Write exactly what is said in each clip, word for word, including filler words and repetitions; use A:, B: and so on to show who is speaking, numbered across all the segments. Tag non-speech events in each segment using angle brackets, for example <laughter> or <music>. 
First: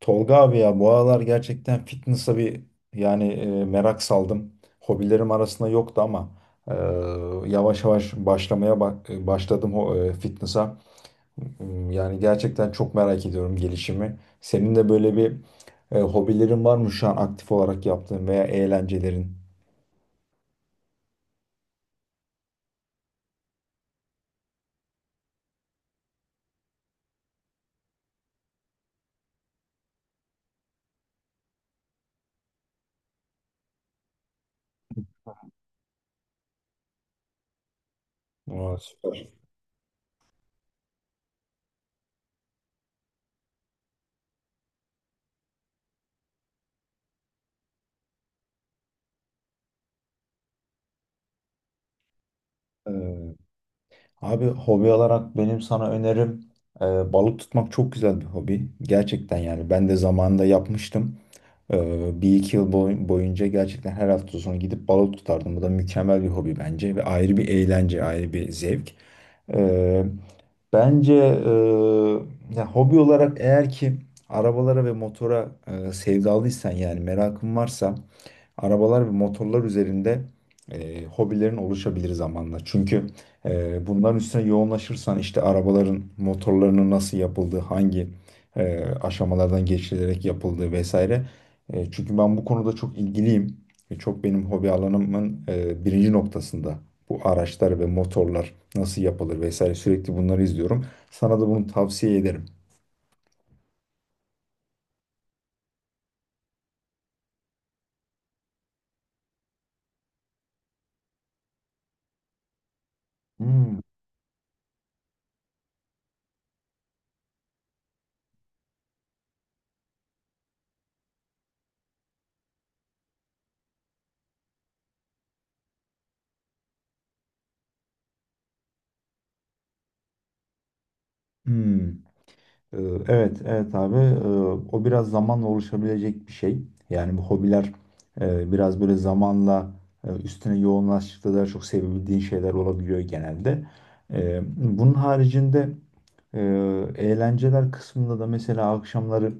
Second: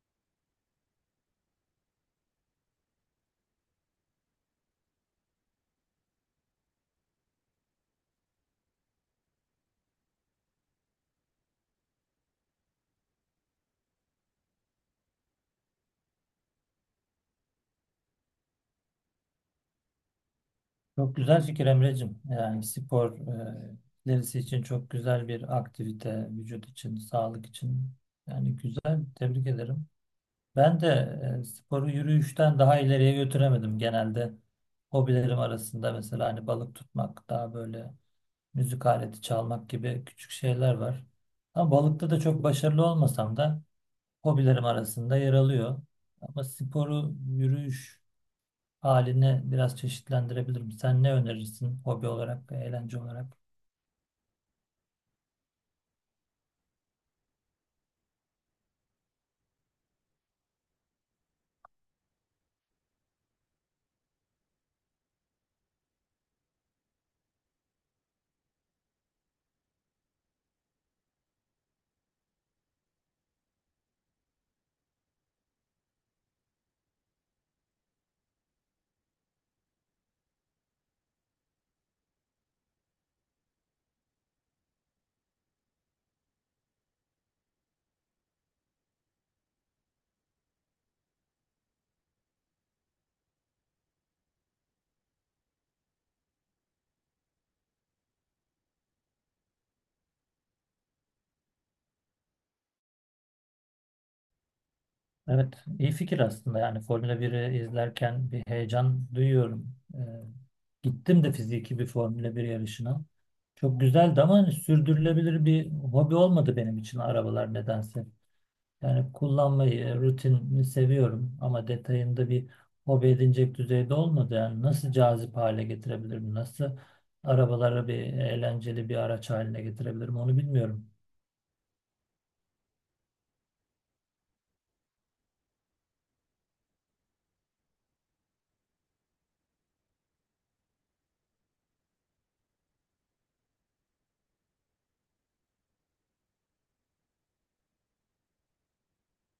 A: Tolga abi ya bu aralar gerçekten fitness'a bir yani e, merak saldım. Hobilerim arasında yoktu ama e, yavaş yavaş başlamaya bak, e, başladım ho- e, fitness'a. M- Yani gerçekten çok merak ediyorum gelişimi. Senin de böyle bir e, hobilerin var mı şu an aktif olarak yaptığın veya eğlencelerin?
B: Çok güzel fikir Emre'cim. Yani spor, e, ilerisi için çok güzel bir aktivite, vücut için, sağlık için. Yani güzel, tebrik ederim. Ben de e, sporu yürüyüşten daha ileriye götüremedim. Genelde hobilerim arasında mesela hani balık tutmak, daha böyle
A: Aa,
B: müzik aleti
A: süper.
B: çalmak gibi küçük şeyler var. Ama balıkta da çok başarılı olmasam da hobilerim arasında yer alıyor. Ama sporu, yürüyüş halini biraz çeşitlendirebilirim. Sen ne önerirsin hobi olarak,
A: Ee,
B: eğlence olarak?
A: Abi hobi olarak benim sana önerim, e, balık tutmak çok güzel bir hobi. Gerçekten yani ben de zamanında yapmıştım. Ee, bir iki yıl boy- boyunca gerçekten her hafta sonu gidip balık tutardım. Bu da mükemmel bir hobi bence ve ayrı bir eğlence, ayrı bir zevk. Ee, bence e, Ya hobi olarak, eğer ki arabalara ve motora e, sevdalıysan, yani merakın varsa arabalar ve motorlar üzerinde e, hobilerin oluşabilir zamanla. Çünkü e, bunların üstüne yoğunlaşırsan işte arabaların motorlarının nasıl yapıldığı, hangi e, aşamalardan geçilerek yapıldığı vesaire. E, çünkü ben bu konuda çok ilgiliyim. E, çok benim hobi alanımın e, birinci noktasında. Bu araçlar ve motorlar nasıl yapılır vesaire, sürekli bunları izliyorum. Sana da bunu tavsiye ederim.
B: Evet, iyi fikir aslında. Yani Formula biri izlerken bir heyecan duyuyorum. Ee, gittim de fiziki bir Formula bir yarışına.
A: Hmm.
B: Çok güzeldi ama hani sürdürülebilir bir hobi olmadı benim için arabalar nedense. Yani kullanmayı, rutinini seviyorum ama detayında bir hobi edinecek düzeyde olmadı. Yani nasıl cazip hale getirebilirim, nasıl arabaları bir eğlenceli bir araç haline getirebilirim onu bilmiyorum.
A: Hmm. Ee, Evet, evet abi. Ee, O biraz zamanla oluşabilecek bir şey. Yani bu hobiler e, biraz böyle zamanla, e, üstüne yoğunlaştıkça daha çok sevebildiğin şeyler olabiliyor genelde. Ee, Bunun haricinde, e, eğlenceler kısmında da mesela akşamları,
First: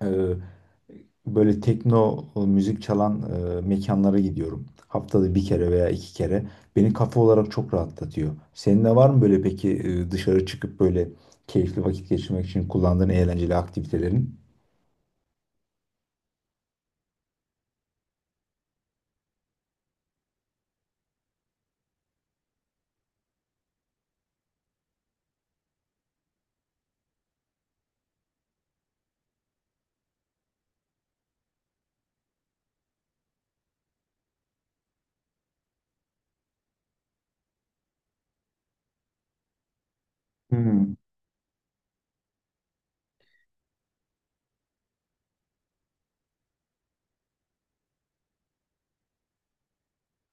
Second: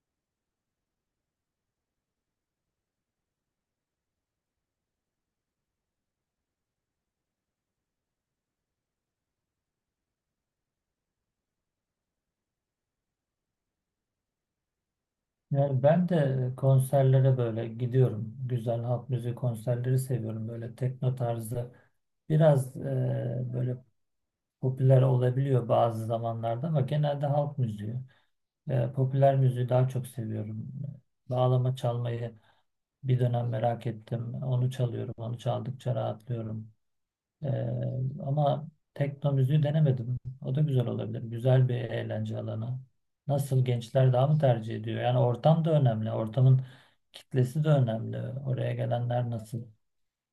A: e, böyle tekno e, müzik çalan e, mekanlara gidiyorum. Haftada bir kere veya iki kere. Beni kafa olarak çok rahatlatıyor. Senin de var mı böyle peki, e, dışarı çıkıp böyle keyifli vakit geçirmek için kullandığın eğlenceli aktivitelerin?
B: Yani ben de konserlere böyle gidiyorum. Güzel halk müziği konserleri seviyorum. Böyle tekno tarzı biraz, e, böyle popüler olabiliyor bazı zamanlarda ama genelde halk müziği. E, popüler müziği daha çok seviyorum. Bağlama çalmayı bir dönem merak ettim. Onu çalıyorum. Onu çaldıkça rahatlıyorum. Ee, ama tekno müziği denemedim. O da güzel
A: Hmm.
B: olabilir. Güzel bir eğlence alanı. Nasıl gençler daha mı tercih ediyor? Yani ortam da önemli. Ortamın kitlesi de önemli. Oraya gelenler nasıl?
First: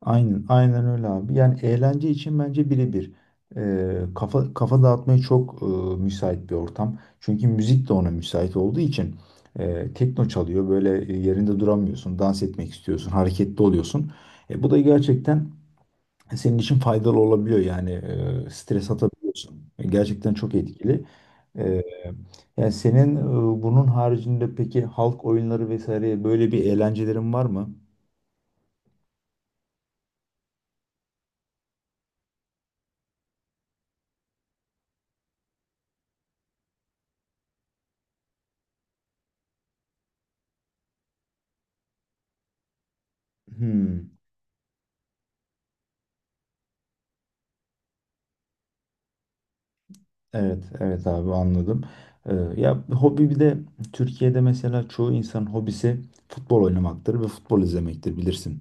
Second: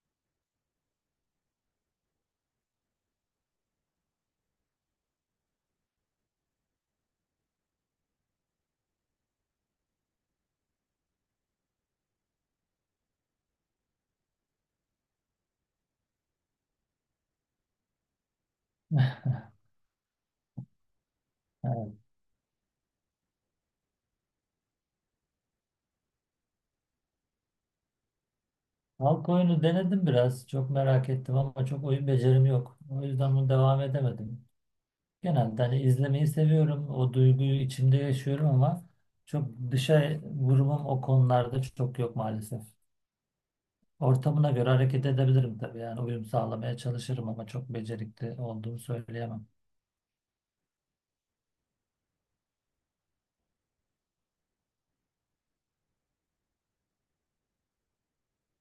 A: Aynen, aynen öyle abi. Yani eğlence için bence birebir. E, kafa kafa dağıtmaya çok e, müsait bir ortam. Çünkü müzik de ona müsait olduğu için e, tekno çalıyor. Böyle e, yerinde duramıyorsun, dans etmek istiyorsun, hareketli oluyorsun. E, bu da gerçekten senin için faydalı olabiliyor, yani e, stres
B: <laughs>
A: atabiliyorsun. Gerçekten çok etkili. E,
B: Evet.
A: Yani senin e, bunun haricinde peki halk oyunları vesaire, böyle bir eğlencelerin var mı?
B: Halk oyunu denedim biraz. Çok merak ettim ama çok oyun becerim yok. O yüzden bunu devam edemedim. Genelde hani izlemeyi seviyorum. O duyguyu içimde yaşıyorum ama çok dışa vurumum o konularda çok yok maalesef.
A: Hmm,
B: Ortamına göre hareket edebilirim tabii. Yani uyum sağlamaya çalışırım ama çok becerikli olduğumu söyleyemem.
A: evet evet abi, anladım. E, Ya hobi bir de Türkiye'de mesela çoğu insanın hobisi futbol oynamaktır ve futbol izlemektir, bilirsin.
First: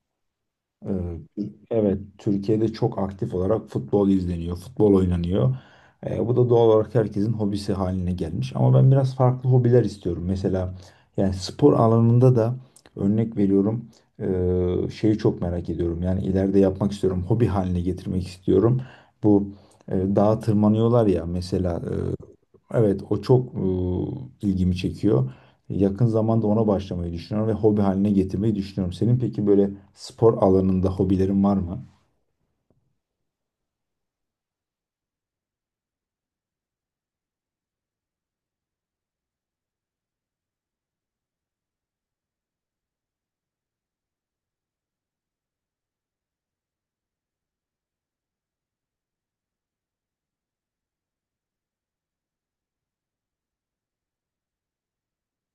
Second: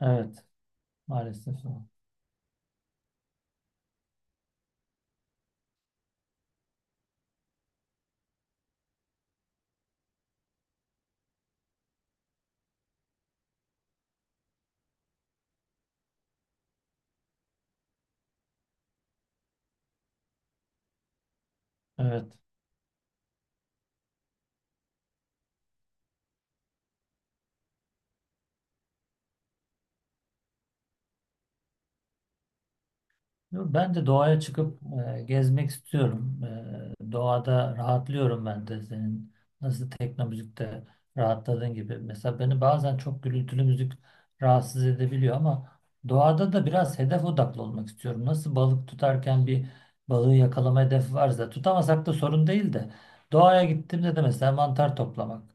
B: Evet,
A: Ee,
B: maalesef.
A: Evet, Türkiye'de çok aktif olarak futbol izleniyor, futbol oynanıyor. Ee, bu da doğal olarak herkesin hobisi haline gelmiş. Ama ben biraz farklı hobiler istiyorum. Mesela yani spor alanında da, örnek veriyorum, ee, şeyi çok merak ediyorum. Yani ileride yapmak istiyorum, hobi haline getirmek istiyorum. Bu e, Dağa tırmanıyorlar ya mesela. e,
B: Evet.
A: Evet, o çok e, ilgimi çekiyor. Yakın zamanda ona başlamayı düşünüyorum ve hobi haline getirmeyi düşünüyorum. Senin peki böyle spor alanında hobilerin var mı?
B: Ben de doğaya çıkıp e, gezmek istiyorum. E, doğada rahatlıyorum ben de senin nasıl tekno müzikte rahatladığın gibi. Mesela beni bazen çok gürültülü müzik rahatsız edebiliyor ama doğada da biraz hedef odaklı olmak istiyorum. Nasıl balık tutarken bir balığı yakalama hedefi varsa tutamasak da sorun değil de doğaya gittiğimde de mesela mantar toplamak.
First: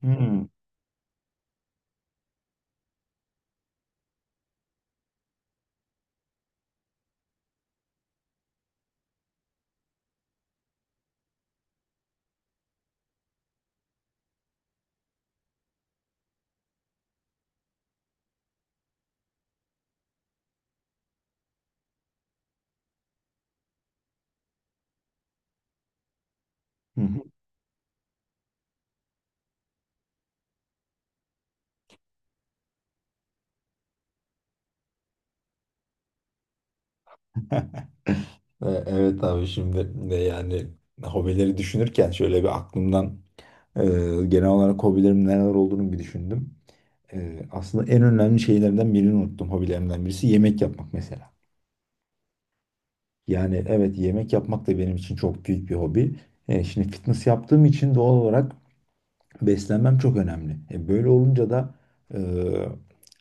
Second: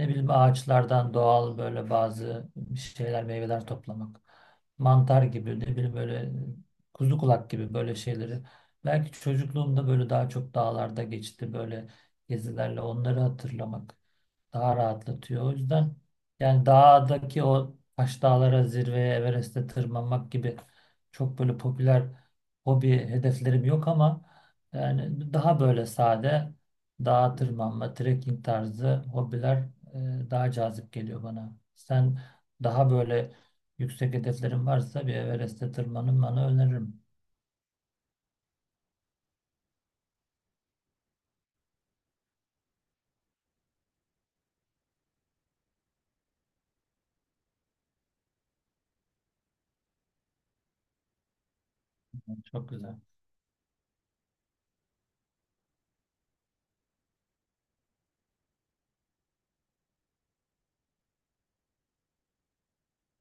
B: Ne bileyim
A: Hmm.
B: ağaçlardan doğal böyle bazı şeyler meyveler toplamak mantar gibi ne bileyim böyle kuzu kulak gibi böyle şeyleri. Belki çocukluğumda böyle daha çok dağlarda geçti böyle gezilerle onları hatırlamak daha rahatlatıyor. O yüzden yani dağdaki o taş dağlara zirveye Everest'e tırmanmak gibi çok böyle popüler hobi hedeflerim yok ama yani daha böyle sade
A: Hı hı.
B: dağa tırmanma, trekking tarzı hobiler e, daha cazip geliyor bana. Sen daha böyle yüksek hedeflerin varsa bir Everest'e tırmanın bana öneririm.
A: E, Evet abi, şimdi de yani hobileri düşünürken şöyle bir aklımdan, e, genel olarak hobilerimin neler olduğunu bir düşündüm. E, aslında en önemli şeylerden birini unuttum, hobilerimden birisi yemek yapmak mesela.
B: Çok güzel.
A: Yani evet, yemek yapmak da benim için çok büyük bir hobi. E, şimdi fitness yaptığım için doğal olarak beslenmem çok önemli. E, böyle olunca da, e,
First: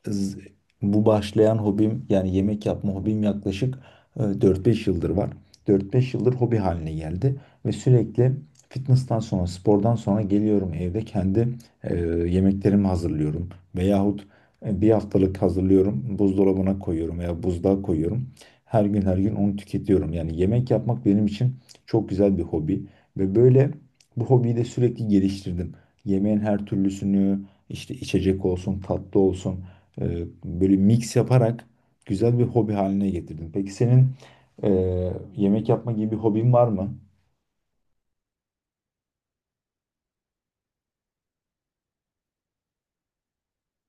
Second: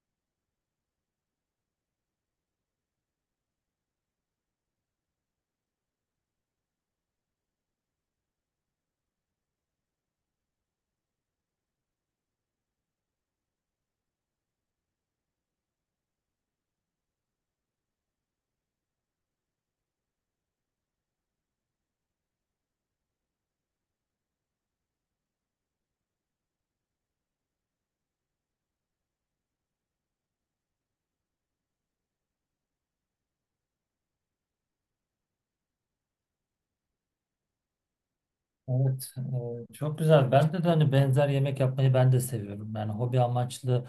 A: z- bu başlayan hobim, yani yemek yapma hobim yaklaşık e, dört beş yıldır var. Dört beş yıldır hobi haline geldi ve sürekli fitness'tan sonra, spordan sonra geliyorum evde kendi e, yemeklerimi hazırlıyorum, veyahut e, bir haftalık hazırlıyorum, buzdolabına koyuyorum veya buzluğa koyuyorum. Her gün her gün onu tüketiyorum. Yani yemek yapmak benim için çok güzel bir hobi ve böyle bu hobiyi de sürekli geliştirdim. Yemeğin her türlüsünü, işte içecek olsun, tatlı olsun, e, böyle mix yaparak güzel bir hobi haline getirdim. Peki senin e, yemek yapma gibi bir hobin var mı?
B: Evet, e, çok güzel. Ben de, de hani benzer yemek yapmayı ben de seviyorum. Yani hobi amaçlı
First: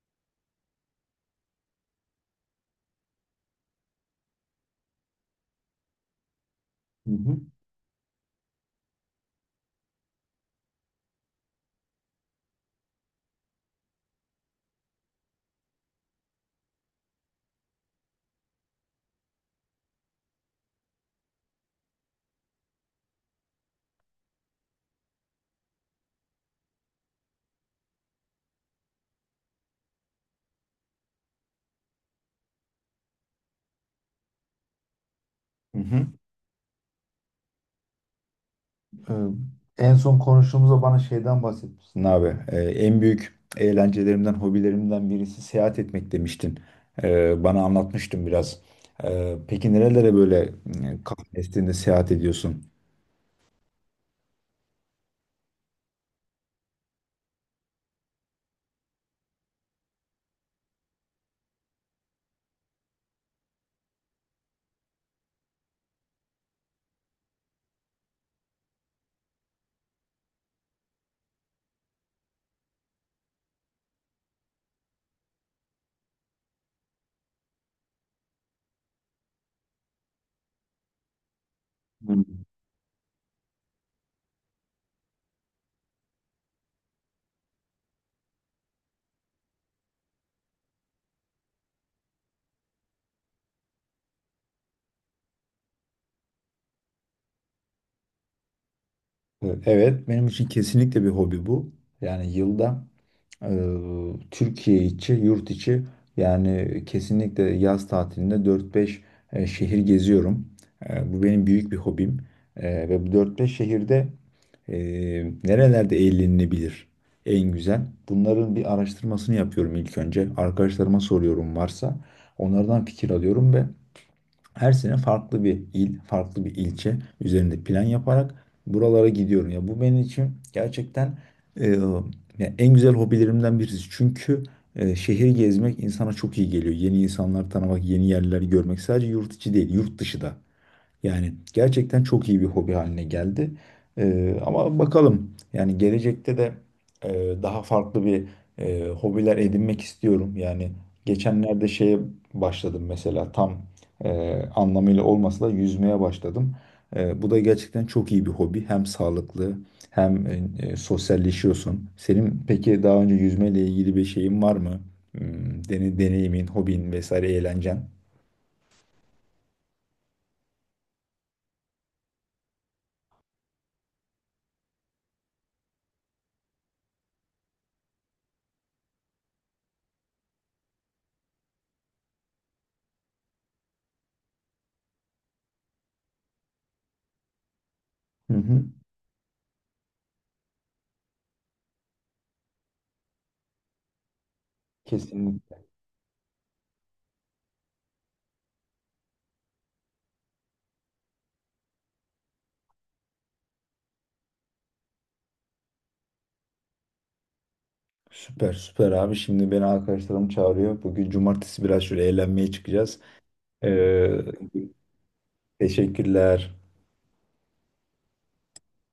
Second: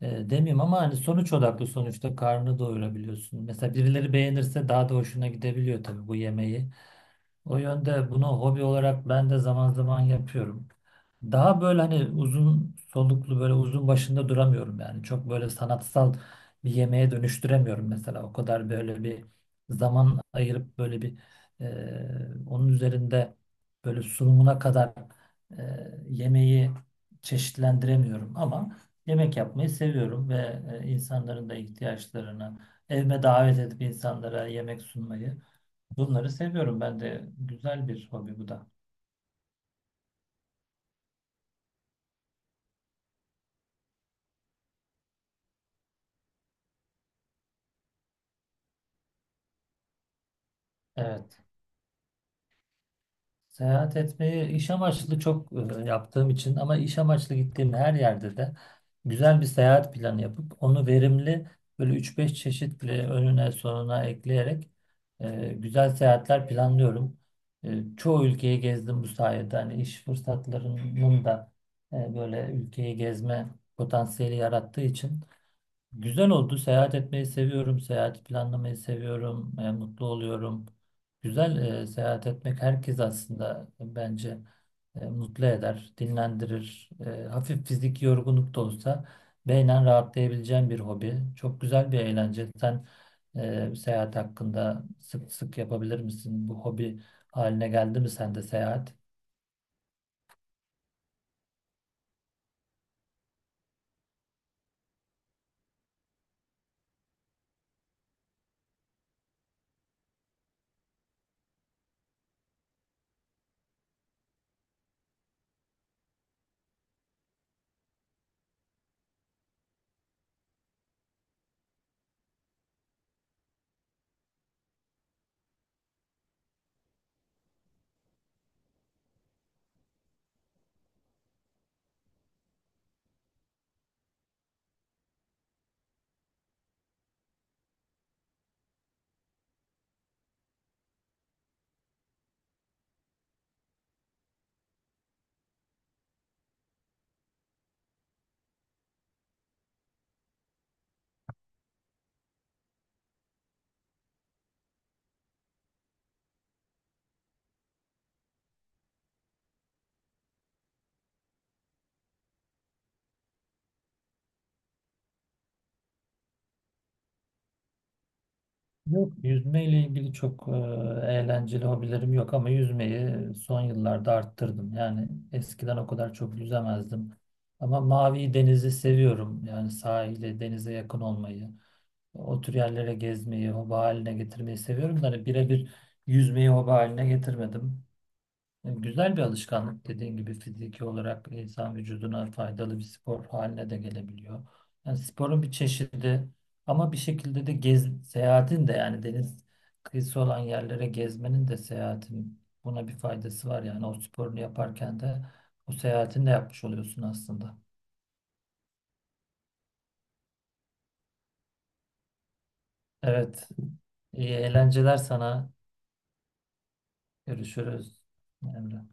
B: e, demeyeyim ama hani sonuç odaklı sonuçta karnını doyurabiliyorsun. Mesela birileri beğenirse daha da hoşuna gidebiliyor tabii bu yemeği.
A: Hı hı.
B: O yönde bunu hobi olarak ben de zaman zaman yapıyorum. Daha böyle hani uzun soluklu böyle uzun başında duramıyorum yani. Çok böyle sanatsal bir yemeğe dönüştüremiyorum mesela. O kadar böyle bir zaman ayırıp böyle bir e, onun üzerinde böyle sunumuna kadar e, yemeği çeşitlendiremiyorum ama yemek yapmayı seviyorum ve e, insanların da ihtiyaçlarını evime davet edip insanlara yemek sunmayı
A: Hı hı.
B: bunları seviyorum ben de. Güzel bir hobi bu da.
A: E, en son konuştuğumuzda bana şeyden bahsetmiştin abi. E, en büyük eğlencelerimden, hobilerimden birisi seyahat etmek demiştin. E, bana anlatmıştın biraz. E, peki nerelere böyle e, kafa
B: Evet.
A: estiğinde seyahat ediyorsun?
B: Seyahat etmeyi iş amaçlı çok e, yaptığım için ama iş amaçlı gittiğim her yerde de güzel bir seyahat planı yapıp onu verimli böyle üç beş çeşit bile önüne sonuna ekleyerek e, güzel seyahatler planlıyorum. E, çoğu ülkeyi gezdim bu sayede. Hani iş fırsatlarının da e, böyle ülkeyi gezme potansiyeli yarattığı için güzel oldu. Seyahat etmeyi seviyorum. Seyahat planlamayı seviyorum. E, mutlu oluyorum. Güzel. E, seyahat etmek herkes aslında bence e, mutlu eder, dinlendirir. E, hafif fiziki yorgunluk da olsa beynen rahatlayabileceğin bir hobi. Çok güzel bir eğlence. Sen e, seyahat hakkında sık sık yapabilir misin? Bu hobi haline geldi mi sende seyahat?
A: Ee, Evet, benim için kesinlikle bir hobi bu. Yani yılda, e, Türkiye içi, yurt içi, yani kesinlikle yaz tatilinde dört beş e, şehir geziyorum. E, bu benim büyük bir hobim. E, ve bu dört beş şehirde e, nerelerde eğlenilebilir en güzel? Bunların bir araştırmasını yapıyorum ilk önce. Arkadaşlarıma soruyorum, varsa onlardan fikir alıyorum ve her sene farklı bir il, farklı bir ilçe üzerinde plan yaparak buralara gidiyorum. Ya bu benim için gerçekten, e, ya en güzel hobilerimden birisi. Çünkü e, şehir gezmek insana çok iyi geliyor. Yeni insanlar tanımak, yeni yerleri görmek, sadece yurt içi değil, yurt dışı da. Yani gerçekten çok iyi bir hobi haline geldi. Ee, ama bakalım, yani gelecekte de e, daha farklı bir e, hobiler edinmek istiyorum. Yani geçenlerde şeye başladım mesela, tam e, anlamıyla olmasa da yüzmeye başladım. E, bu da gerçekten çok iyi bir hobi. Hem sağlıklı hem e, e, sosyalleşiyorsun. Senin peki daha önce yüzmeyle ilgili bir şeyin var mı? Hmm, Deni, deneyimin, hobin vesaire, eğlencen?
B: Yok, yüzmeyle ilgili çok e, eğlenceli hobilerim yok ama yüzmeyi son yıllarda arttırdım. Yani eskiden o kadar çok yüzemezdim. Ama mavi denizi seviyorum. Yani sahile, denize yakın olmayı, o tür yerlere gezmeyi, hobi haline getirmeyi seviyorum. Da hani birebir yüzmeyi hobi haline getirmedim.
A: Hı hı.
B: Güzel bir alışkanlık dediğin gibi fiziki olarak insan vücuduna faydalı bir spor haline de gelebiliyor. Yani sporun bir
A: Kesinlikle.
B: çeşidi ama bir şekilde de gez, seyahatin de yani deniz kıyısı olan yerlere gezmenin de seyahatin buna bir faydası var. Yani o sporunu yaparken de o seyahatini de yapmış oluyorsun aslında.
A: Süper süper abi. Şimdi beni arkadaşlarım çağırıyor. Bugün cumartesi biraz şöyle eğlenmeye çıkacağız.
B: Evet,
A: Ee,
B: iyi eğlenceler sana.
A: teşekkürler.
B: Görüşürüz Emre.